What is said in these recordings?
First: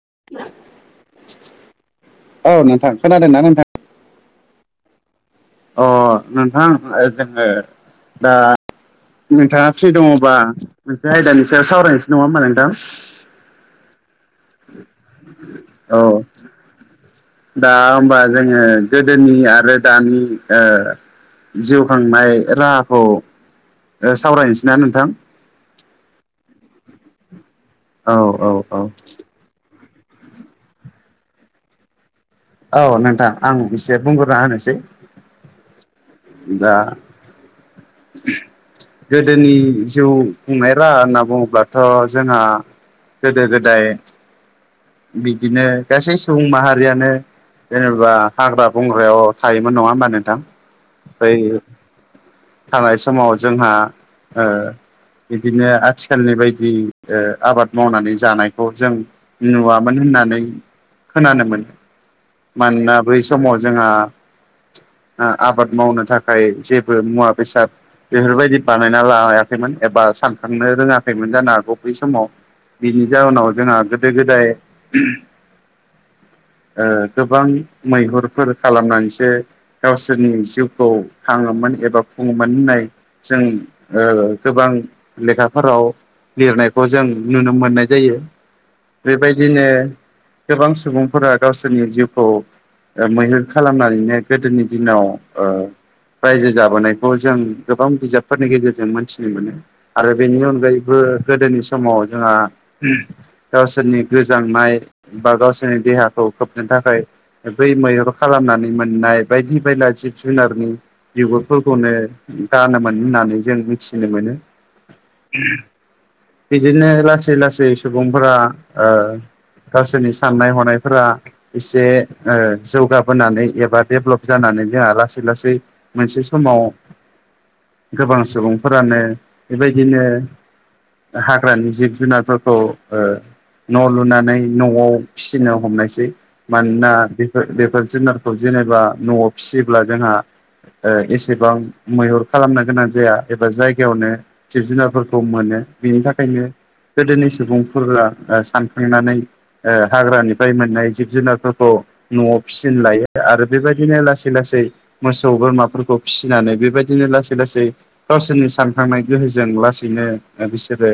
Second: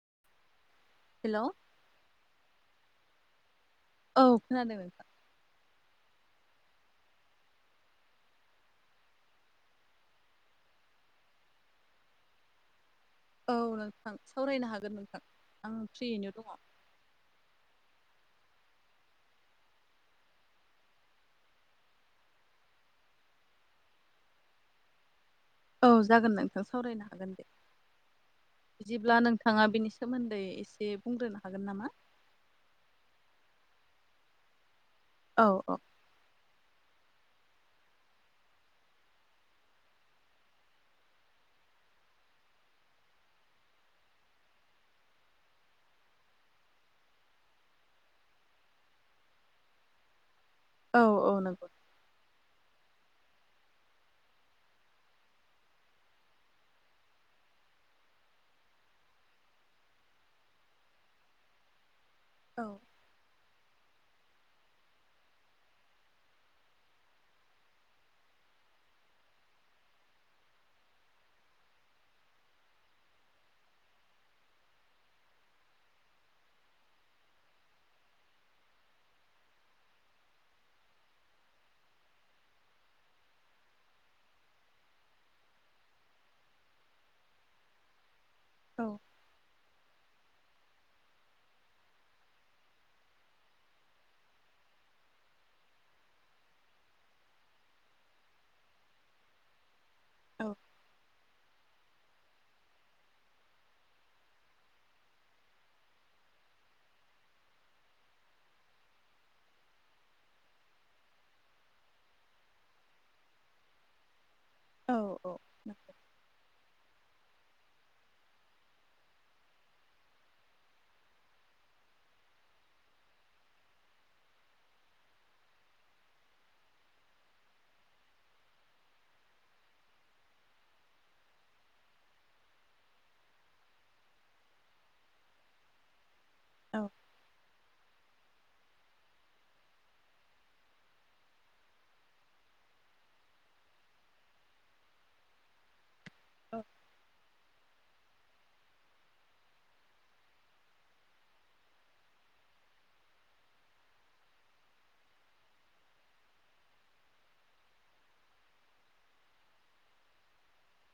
[inaudible] Hello औ नोंथां खोनादों ना नोंथां? औ खोनादों। अ नोंथां जोङो दा नोंथाङा फ्रि दङबा मोनसे आयदानि सायाव सावरायनोसो नङा ओमबा नोंथां? औ नोंथां सावरायनो हागोन नोंथां आं औ फ्रियैनो दङ। दा होमबा जोङो गोदोनि आरो दानि ओ जिउ खांनाय राहाखौ सावरायनोसै ना नोंथां? औ जागोन नोंथां सावरायनो हागोन दे। औ औ औ। बिदिब्ला नोंथाङा बेनि सोमोन्दै एसे बुंग्रोनो हागोन नामा? औ नोंथां आं एसे बुंग्रोना होनोसै। औ औ। दा गोदोनि जिउ खुंनाय राहा होनना बुङोब्लाथ' जोंहा गोदो गोदाय बिदिनो गासै सुबुं माहारियानो जेनेबा हाग्रा बंग्रायाव थायोमोन नङा होमबा नोंथां? औ बै औ नंगौ। थानाय समाव जोंहा ओ बिदिनो आथिखालनि बायदि ओ आबाद मावनानै जानायखौ जों नुवामोन होननानै खोनानो मोनो औ मानोना बै समाव जोंहा ओ आबाद मावनो थाखाय जेबो मुवा बेसाद बेफोरबायदि बानायना लायाखैमोन एबा आ सानखांनो रोङाखैमोन जानो हागौ बै समाव। बिनि जाउनाव जोंहा गोदो गोदाय ओ गोबां मैहुरफोर खालामनानैसो गावसोरनि जिउखौ खाङोमोन एबा खुङोमोन होननाय जों ओ गोबां लेखाफोराव लिरनायखौ जों नुनो मोननाय जायो। औ। बेबायदिनो गोबां सुबुंफोरा गावसोरनि जिउखौ ओ मैहुर खालामनानैनो गोदोनि दिनाव ओ रायजो जाबोनायखौ जों गोबां बिजाबफोरनि गेजेरजों मोनथिनो मोनो। आरो बेनि औ अनगायैबो गोदोनि समाव जोंहा गावसोरनि गोजांनाय बा गावसोरनि देहाखौ खोबनो थाखाय बै मैहुर खालामनानै मोननाय बायदि बायला जिब जुनारनि बिगुरफोरखौनो गानोमोन होननानै जों मि थिनो मोनो। औ औ नंगौ बिदिनो लासै लासै सुबुंफोरा ओ गावसोरनि साननाय हनायफोरा एसे ओ जौगाबोनानै एबा डेभ्लप जाना नै जोंहा लासै लासै मोनसे समाव गोबां सुबुंफोरानो बेबायदिनो हाग्रानि जिब जुनारफोरखौ ओ न' लुनानै न'आव फिसिनो हमनायसै औ मानोना बेफोर बेफोर जुनारखौ जेनेबा न'वाव फिसियोब्ला जोंहा ओ एसेबां मैहुर खालामनो गोनां जाया एबा जायगायावनो जिब जुनारफोरखौ मोनो। बिनि थाखायनो औ गोदोनि सुबुंफोला ओ सानखांनानै ओ हाग्रानिफ्राय मोननाय जिब जुनारफोरखौ न'वाव फिसिनो लायो आरो बेबायदिनो लासै लास सै मोसौ बोरमाफोरखौ फिसिनानै बेबायदिनो लासै लासै गावसोरनि सानखांनाय गोहोजों लासैनो ओ बिसोरो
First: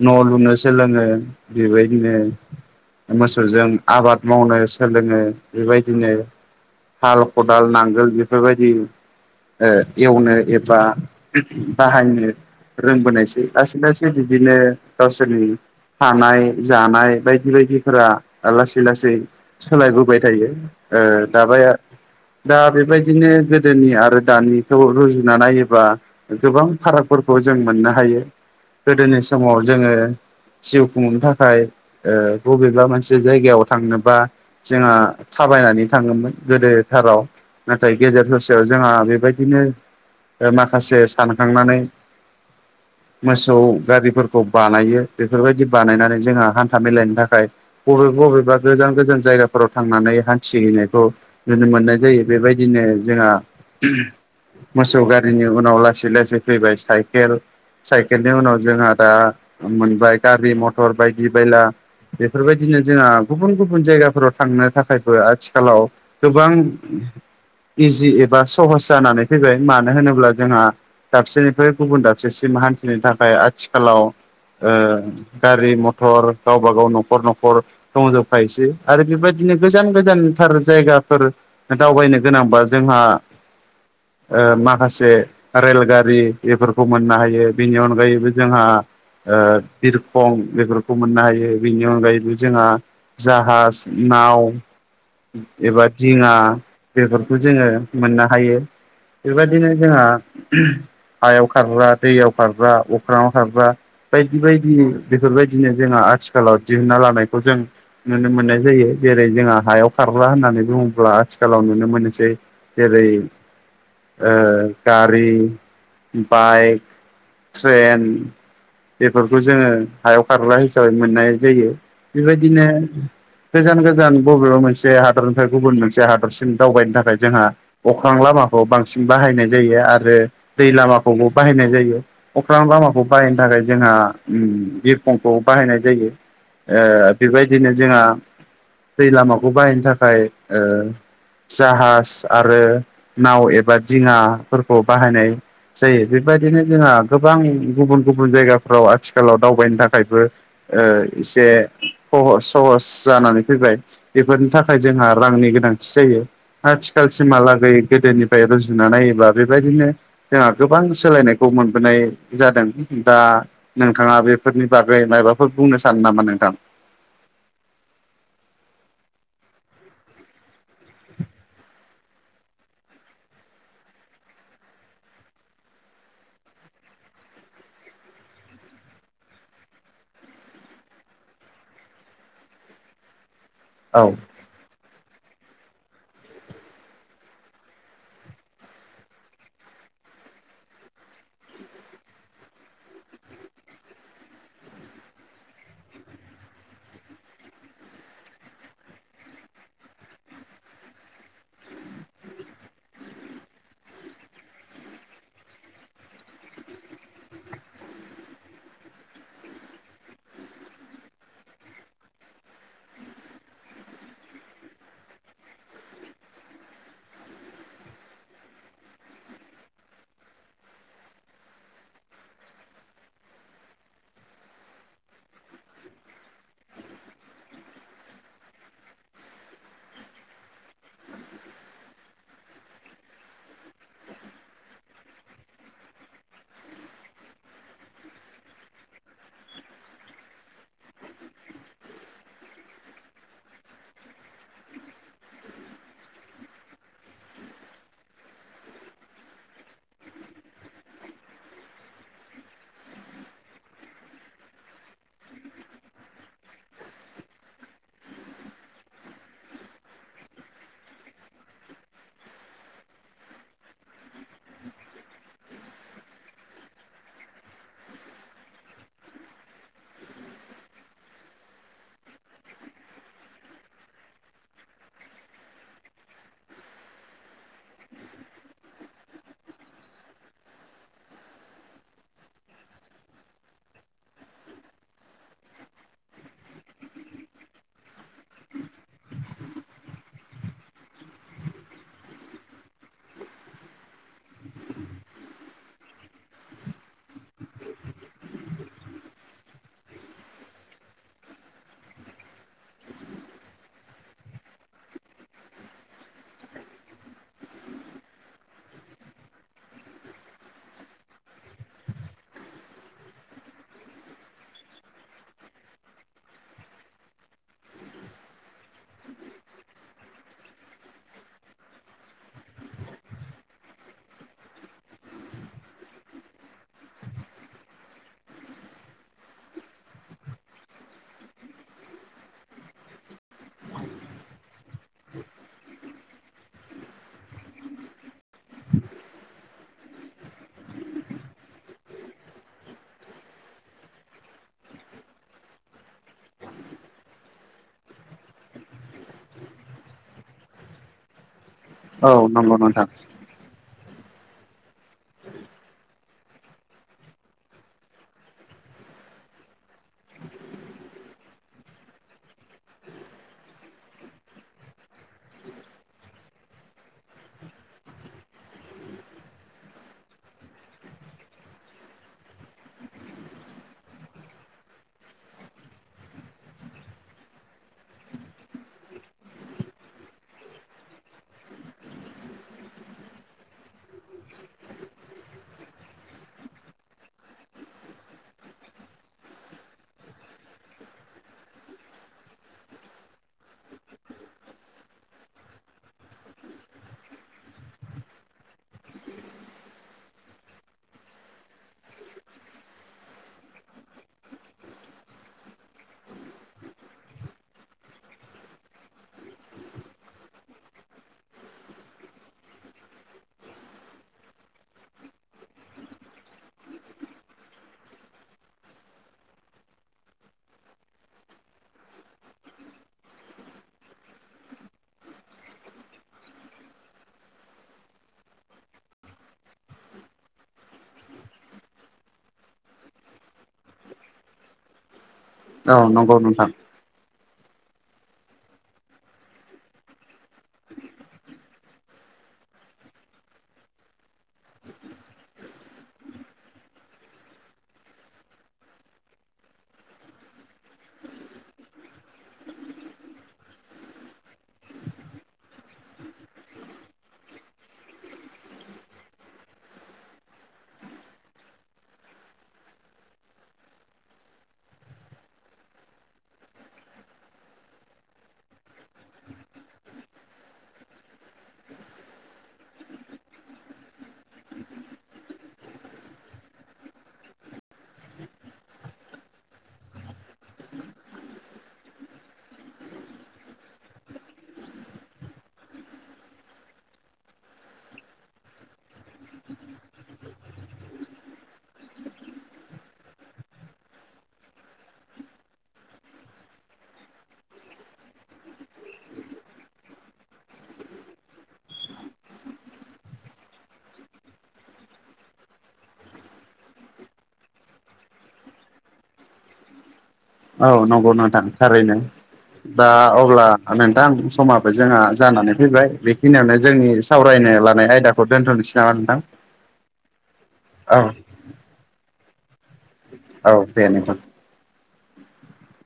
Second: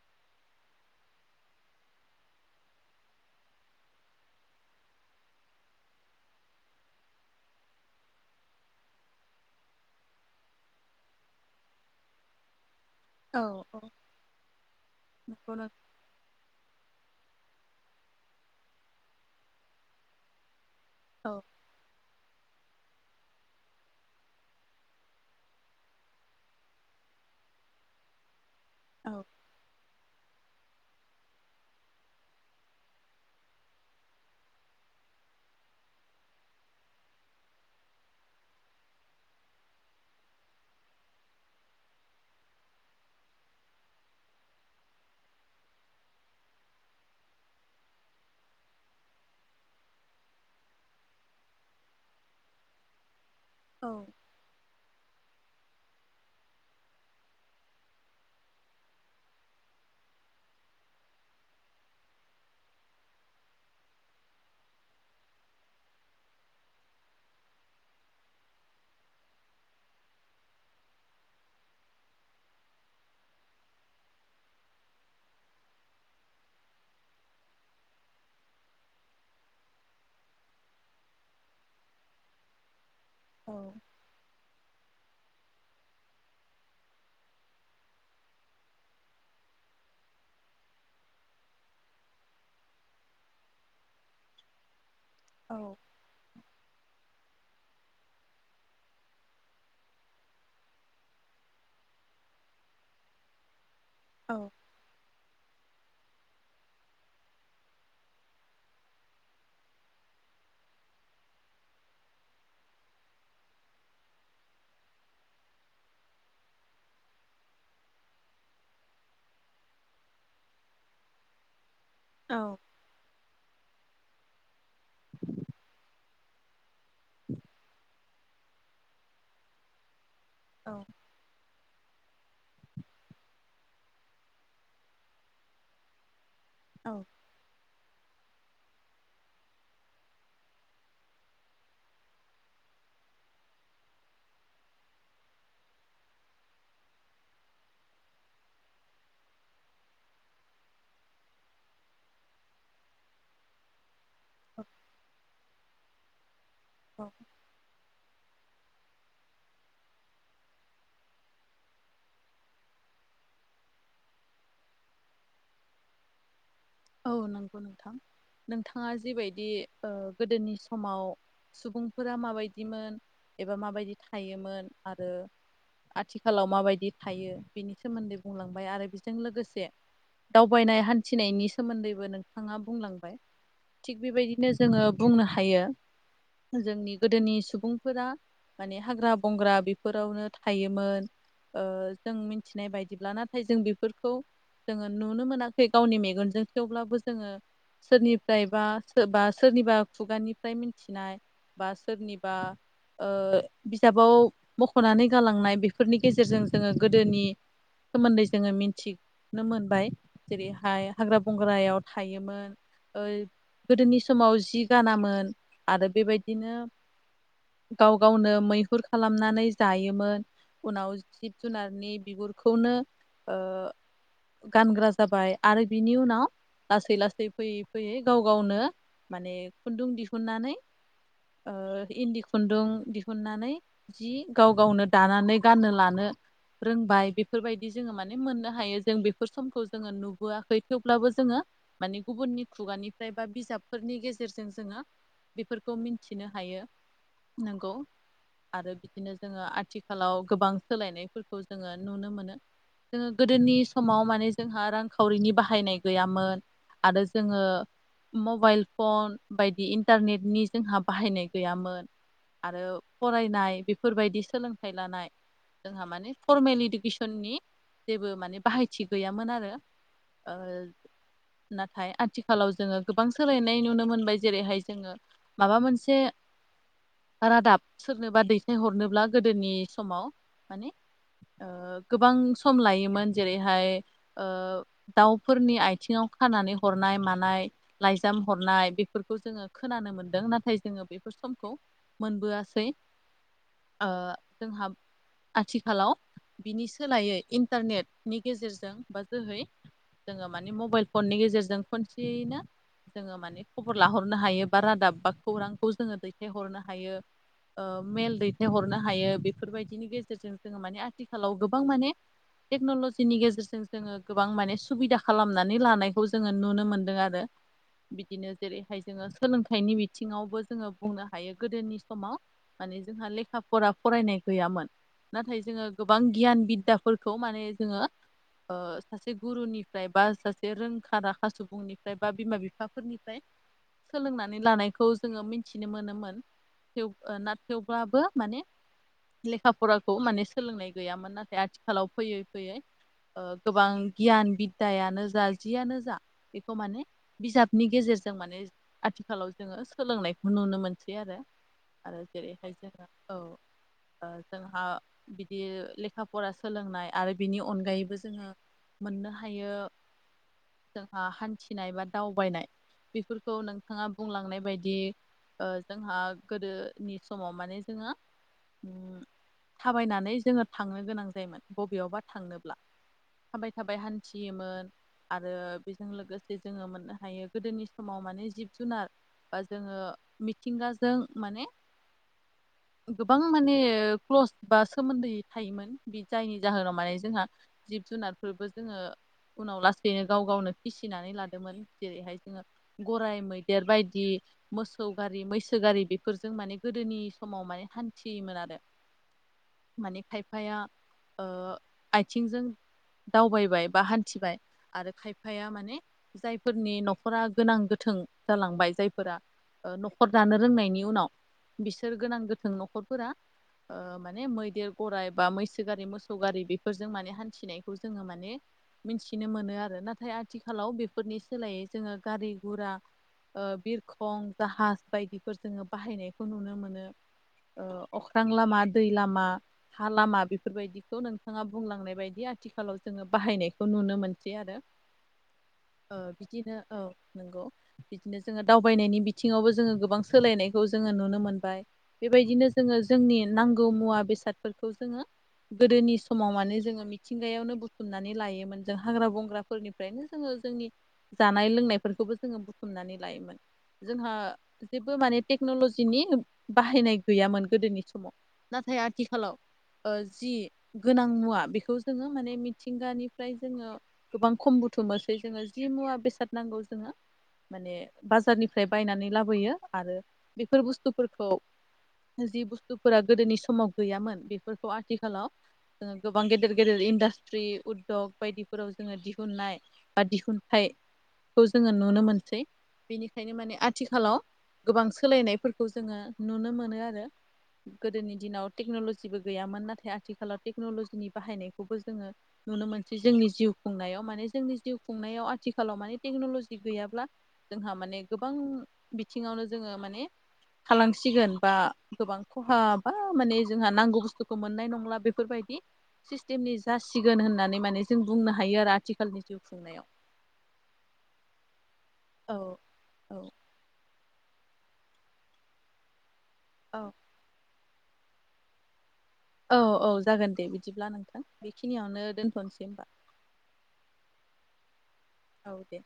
न' लुनो सोलोङो बिबाय दिनो मोसौजों आबाद मावनो सोलोङो। बेबायदिनो हाल खदाल नांगोल बेफोरबायदि ओ एवनो एबा बाहायनो रोंबोनायसै औ लासै औ लासै बिदिनो गावसोरनि नंगौ नोंथां हानाय जानाय बायदि बायदिफोरा लासै लासै सोलायबोबाय थायो। ओ औ दाबाया दा बेबायदिनो गोदोनि आरो दानिखौ रुजुना नायोबा गोबां फारागफोरखौ जों मोननो हायो‌। गोदोनि औ समाव जोङो जिउ खुंनो था खाय ओ बबेबा मोनसे जायगायाव थांनोबा जोंहा थाबायनानै थाङोमोन। गोदोथाराव नाथाय गेजेर ससेयाव जोंहा बेबायदिनो ओ माखासे सानखांनानै मोसौ गारिफोरखौ बानायो। बेफोरबायदि बानायनानै जोंहा हान्था मेलानि थाखाय बबेबा बबेबा गोजान गोजान जायगाफोराव थांनानै हान्थि हैनायखौ नुनो मोननाय जायो। बेबायदिनो जोंहा औ मोसौ गा रिनि उनाव लासै लासै फैबाय साइकेल। साइकेलनि उनाव जोंहा दा मोनबाय गारि मथर बायदि बायला बेफोरबायदिनो जोंहा गुबुन गुबुन जायगाफोराव थांनो थाखायफो आथिखालाव गोबां [inaudible] इजि एबा सहस जानानै फैबाय मानो होनोब्ला जोंहा दाबसेनिफ्राय गुबुन दाबसेसिम मा हानथिनो थाखाय आथिखालाव ओ गारि मथ थर गावबा गाव न'खर न'खर दंजोबखायोसै आरो बेबायदिनो गोजान गोजानथार जायगा [unintelligible] दावबायनो गोनांबा जोंहा औ ओ मा खासे रेलगारि एफोरखौ मोननो हायो। बेनि अनगायैबो जोंहा ओ बिरखं बेफोर खौ मोननो हायो बिनि अनगायैबो जोंहा जाहास, नाव औ एबा दिङा बेफोरखौ जोङो मोननो हायो। बेबायदिनो जोंहा हायाव खारग्रा, दैयाव खारग्रा, अख्राङाव खारग्रा, बायदि बायदि बेफोरबाय दिनो जोंहा आथिखालाव दिहुनना लानायखौ जों नुनो मोननाय जायो। जेरै जोंहा हायाव खारग्रा होनना होननानै बुङोब्ला आथिखालाव नुनो मोनसै जेरै ओ गारि बाइक ट्रेन बेफोरखौ जोङो हायाव खारग्रा हिसाबै मोननाय जायो। औ बेबायदिनो गोजान गोजान बबेबा मोनस से हादरनिफ्राय गुबुन मोनसे हाद रसिम दावबायनो थाखाय जोंहा अख्रां लामाखौ बांसिन बाहायनाय जायो आरो दै लामाखौबो बाहायनाय जायो अख्रां लामाखौ बाहायनो थाखाय जोंहा बिरखंखौ बाहायनाय जायो औ ओ बेबायदिनो जोंहा दै लामाखौ बाहायनो थाखाय ओ जाहाज आरो नाव एबा दिङाफोरखौ बाहायनाय जायो बेबायदिनो जोंहा गोबां गुबुन गुबुन जायगाफ्राव आथिखालाव दावबायनो थाखाय थाखायबो ओ एसे सहस जानानै फैबाय। बेफोरनि थाखाय जोंहा रांनि गोनांथि जायो औ औ आथिखालसिहालागै गोदोनिफ्रायथ' रुजु रुजुना नायोबा बेबायदिनो जोंहा गोबां सोलायनायखौ मोनबोनाय जादों दा नोंथाङा बेफोरनि बागै मायबाफोर बुंनो सानो नामा नोंथां? औ नंगौ नोंथां नोंथाङा जिबायदि ओ गोदोनि समाव सुबुंफोरा माबायदिमोन एबा माबायदि थायोमोन आरो आथिखालाव माबायदि थायो बेनि सोमोन्दै बुंलांबाय आरो बेजों लोगोसे दावबायनाय हान्थिनायनि सोमोन्दैबो नोंथाङा बुंलांबाय थिग औ बेबायदिनो जोङो बुंनो हायो जोंनि गोदोनि सुबुंफोरा माने हाग्रा बंग्रा बेफोरावनो थायोमोन। ओ जों मिथिनाय बायदिब्ला नाथाय जों बेफोरखौ जोङो नुनो मोनाखै गावनि मेगनजों। थेवब्लाबो जोङो सोरनिफ्राय बा सोरबा सोरनिबा खुगानिफ्राय मिथिनाय बा सोरनिबा ओ बिजाबाव मख'नानै गालांनाय बेफोरनि गेजेरजों जोङो गोदोनि सोमोन्दै जोङो मिथिनो मोनबाय जेरैहाय हाग्रा बंग्रायाव थायोमोन। ओ गोदोनि समाव जि गानामोन आरो बेबायदिनो गाव गावनो मैहुर खालामनानै जायोमोन। उनाव जिब जुनारनि बिगुरखौनो ओ गानग्रा जाबाय आरो बिनि उनाव लासै लासै फैयै फैयै गाव गावनो माने खुन्दुं दिहुननानै ओ इन्दि खुन्दुं दिहुननानै जि गाव गावनो दानानै गाननो लानो रोंबाय बेफोरबायदि जोङो माने मोननो हायो जों बेफोर समखौ जोङो नुबोआखै थेव ब्लाबो जोङो माने गुबुननि खुगानिफ्राय बा बिजाबफोरनि गेजेरजों जोङो बेफोरखौ मिथिनो हायो नोंगौ। आरो बिदिनो जोङो आथिखालाव गोबां सोलायनायफोरखौ जोङो नुनो मोनो। जोङो गोदोनि समाव माने जोंहा रांखावरिनि बाहायनाय गैयामोन आरो जोङो मबाइल फन बायदि इन्टारनेटनि जोंहा बाहायनाय गैयामोन। आरो फरायनाय बेफोरबायदि सोलोंथाइ लानाय जोंहा माने फरमेल इडुकेसननि जेबो माने बाहायथि गैयामोन आरो ओ नाथाय आथिखालाव जोङो गोबां सोलायनाय नुनो मोनबाय जेरैहाय जोङो माबा मोनसे रादाब सोरनोबा दैथायहरनोब्ला गोदोनि समाव माने ओ गोबां सम लायोमोन जेरैहाय ओ दाउफोरनि आइ आथिङाव खानानै हरनाय मानाय लाइजाम हरनाय बेफोरखौ जोङो खोनानो मोन्दों नाथाय जोङो बेफोर समखौ मोनबोआसै ओ जोंहा आथिखालाव बिनि सोलायै इन्टारनेटनि गेजेरजों बा जोहै जोङो माने मबाइल फननि गेजेरजों खनसेयैनो जोङो माने खबर लाहरनो हायो बा रादाब बा खौरांखौ जोङो दैथायहरनो हायो। ओ मेल दैथायहरनो हायो बेफोरबायदिनि गेजेरजों जोङो माने आथिखालाव गोबां माने टेक्न'ल'जिनि गेजेरजों जोङो गोबां माने सुबिदा खालामनानै लानायखौ जोङो नुनो मोनदों आरो। बिदिनो जेरैहाय जोङो सोलोंथाइनि बिथिङावबो जोङो बुंनो हायो गोदोनि समाव माने जोंहा लेखा फरा फरायनाय गैयामोन। नाथाय जोङो गोबां गियान बिद्दाफोरखौ माने जोङो ओ सासे गुरुनि फ्राय बा सासे रोंखा राखा सुबुंनिफ्राय बा बिमा बिफाफोरनिफ्राय सोलोंनानै लानायखौ जोङो मिथिनो मोनोमोन। थेव ना थेवब्लाबो माने लेखा फराखौ माने सोलोंनाय गैयामोन नाथाय आथिखालाव फैयै फैयै गोबां गियान बि दायानो जा जियानो जा बेखौ माने बिजाबनि गेजेरजों माने आथिखालाव जोङो सोलोंनायखौ नुनो मोनसै आरो आरो औ जेरैहाय नंगौ जोंहा नोंथां औ ओ जोंहा बिदि लेखा फरा सोलोंनाय आरो बिनि अनगायैबो जोङो मोननो हायो। जोंहा हान्थिनाय बा दावबायनाय बेफोरखौ नोंथाङा बुंलांनाय बायदि ओ जोंहा गोदोनि समाव माने जोङो थाबायनानै जोङो थांनो गोनां जायोमोन बबेयावबा थांनोब्ला थाबाय थाबाय हान थियोमोन आरो बेजों लोगोसे जोङो मोननो हायो गोदोनि समाव माने जिब जुनार बा जोङो मिथिंगाजों माने [inaudible] गोबां माने क्लस बा सोमोन्दो थायोमोन बे जायनि जाहोनाव माने जोंहा जुनारफोरबो जोङो उनाव लासैनो गाव गावनो फिसिनानै लादोंमोन जेरैहाय जोङो गराइ मैदेर बायदि मोसौ गारि मैसो गारि बेफोरजों माने गोदोनि समाव माने हान्थियोमोन आरो। [inaudible] माने खायफाया ओ आयथिंजों दावबायबाय बा हान्थिबाय आरो खायफाया माने जायफोरनि न'खरा गोनां गोथों जालांबाय। जायफोरा ओ न'खर दानो रोंनायनि उनाव बिसोर गोनां गोथों न'खरफोरा ओ माने मैदेर गराइ बा मैसो गारि मोसौ गारि बेफोरजों माने हान्थिनायखौ जोङो माने मिथिनो मोनो आरो नाथाय आथिखालाव बेफोरनि सोलायै जोङो गारि घुरा। ओ बिरखं जाहाज बायदिफोर जोङो बाहायनायखौ नुनो मोनो। ओ अख्रां लामा दै लामा हा लामा बेफोरबायदिखौ नोंथाङा बुंलांनाय बायदि आरो। आथिखालाव जोङो बाहायनायखौ नुनो मोनसै आरो औ ओ नंगौ नोंथां बिदिनो औ। नोंगौ बिदिनो जोङो दावबायनायनि बिथिङावबो जोङो गोबां सोलायनायखौ जोङो नुनो मोनबाय बेब बेबायदिनो जोङो जोंनि नांगौ मुवा बेसादफोरखौ जोङो गोदोनि समाव माने जोङो मिथिंगायावनो बुथुमनानै लायोमोन। जों हाग्रा बंग्राफोरनिफ्रायनो जोङो जोंनि जानाय लोंनायफोरखौबो जोङो बुथुमनानै लायोमोन। जोंहा जेबो माने टेक्न'लजिनि बाहायनाय गैयामोन गोदोनि समाव नाथाय आथिखालाव ओ जि गोनां मुवा बिखौ जोङो माने मिथिंगानि फ्राय जोङो गोबां खम बुथुमनोसै जोङो जि मुवा बेसाद नांगौ जोङो माने बाजारनिफ्राय बायनानै लाबोयो आरो बेफोर बुस्थुफोरखौ जि बुस्थुफोरा गोदोनि समाव गैयामोन बेफोरखौ आथिखालाव ओ गोबां गेदेर गेदेर इन्डासट्रि। जग बायदिफोराव जोङो दिहुननाय बा दिहुनथाइखौ जोङो नुनो मोनसै। बेनिखायनो माने आथिखालाव गोबां सोलायनायफोरखौ जोङो नुनो मोनो आरो। गोदोनि दिनाव टेक्न'ल'जिबो गैयामोन नाथाय आथिखालाव टेक्न'लजिनि बाहायनायखौबो जोङो नुनो मोनसै जोंनि जिउ खुंनायाव माने जोंनि जिउ खुंनायाव आथिखालाव माने टेक्न'लजि गैयाब्ला जोंहा माने गोबां बिथिङावनो जोङो माने खालामसिगोन बा गोबां खहा बा माने जोंहा नांगौ बुस्थुखौ मोननाय नंला बेफोरबायदि सिस्टेमनि जासिगोन होननानै माने जों बुंनो हायो आरो आथिखालनि जिउ खुंनायाव। औ नंगौ नोंथां थारैनो औ दा औ अब्ला नोंथां समाबो जोंहा जानानै फैबाय बेखिनियावनो औ जोंनि सावरायनो लानाय आयदाखौ दोनथ'निसै नामा? औ औ जागोन दे बिदिब्ला औ नोंथां। बिखिनियावनो दोनथ'नसै होमबा। औ दे नोथां। औ दे।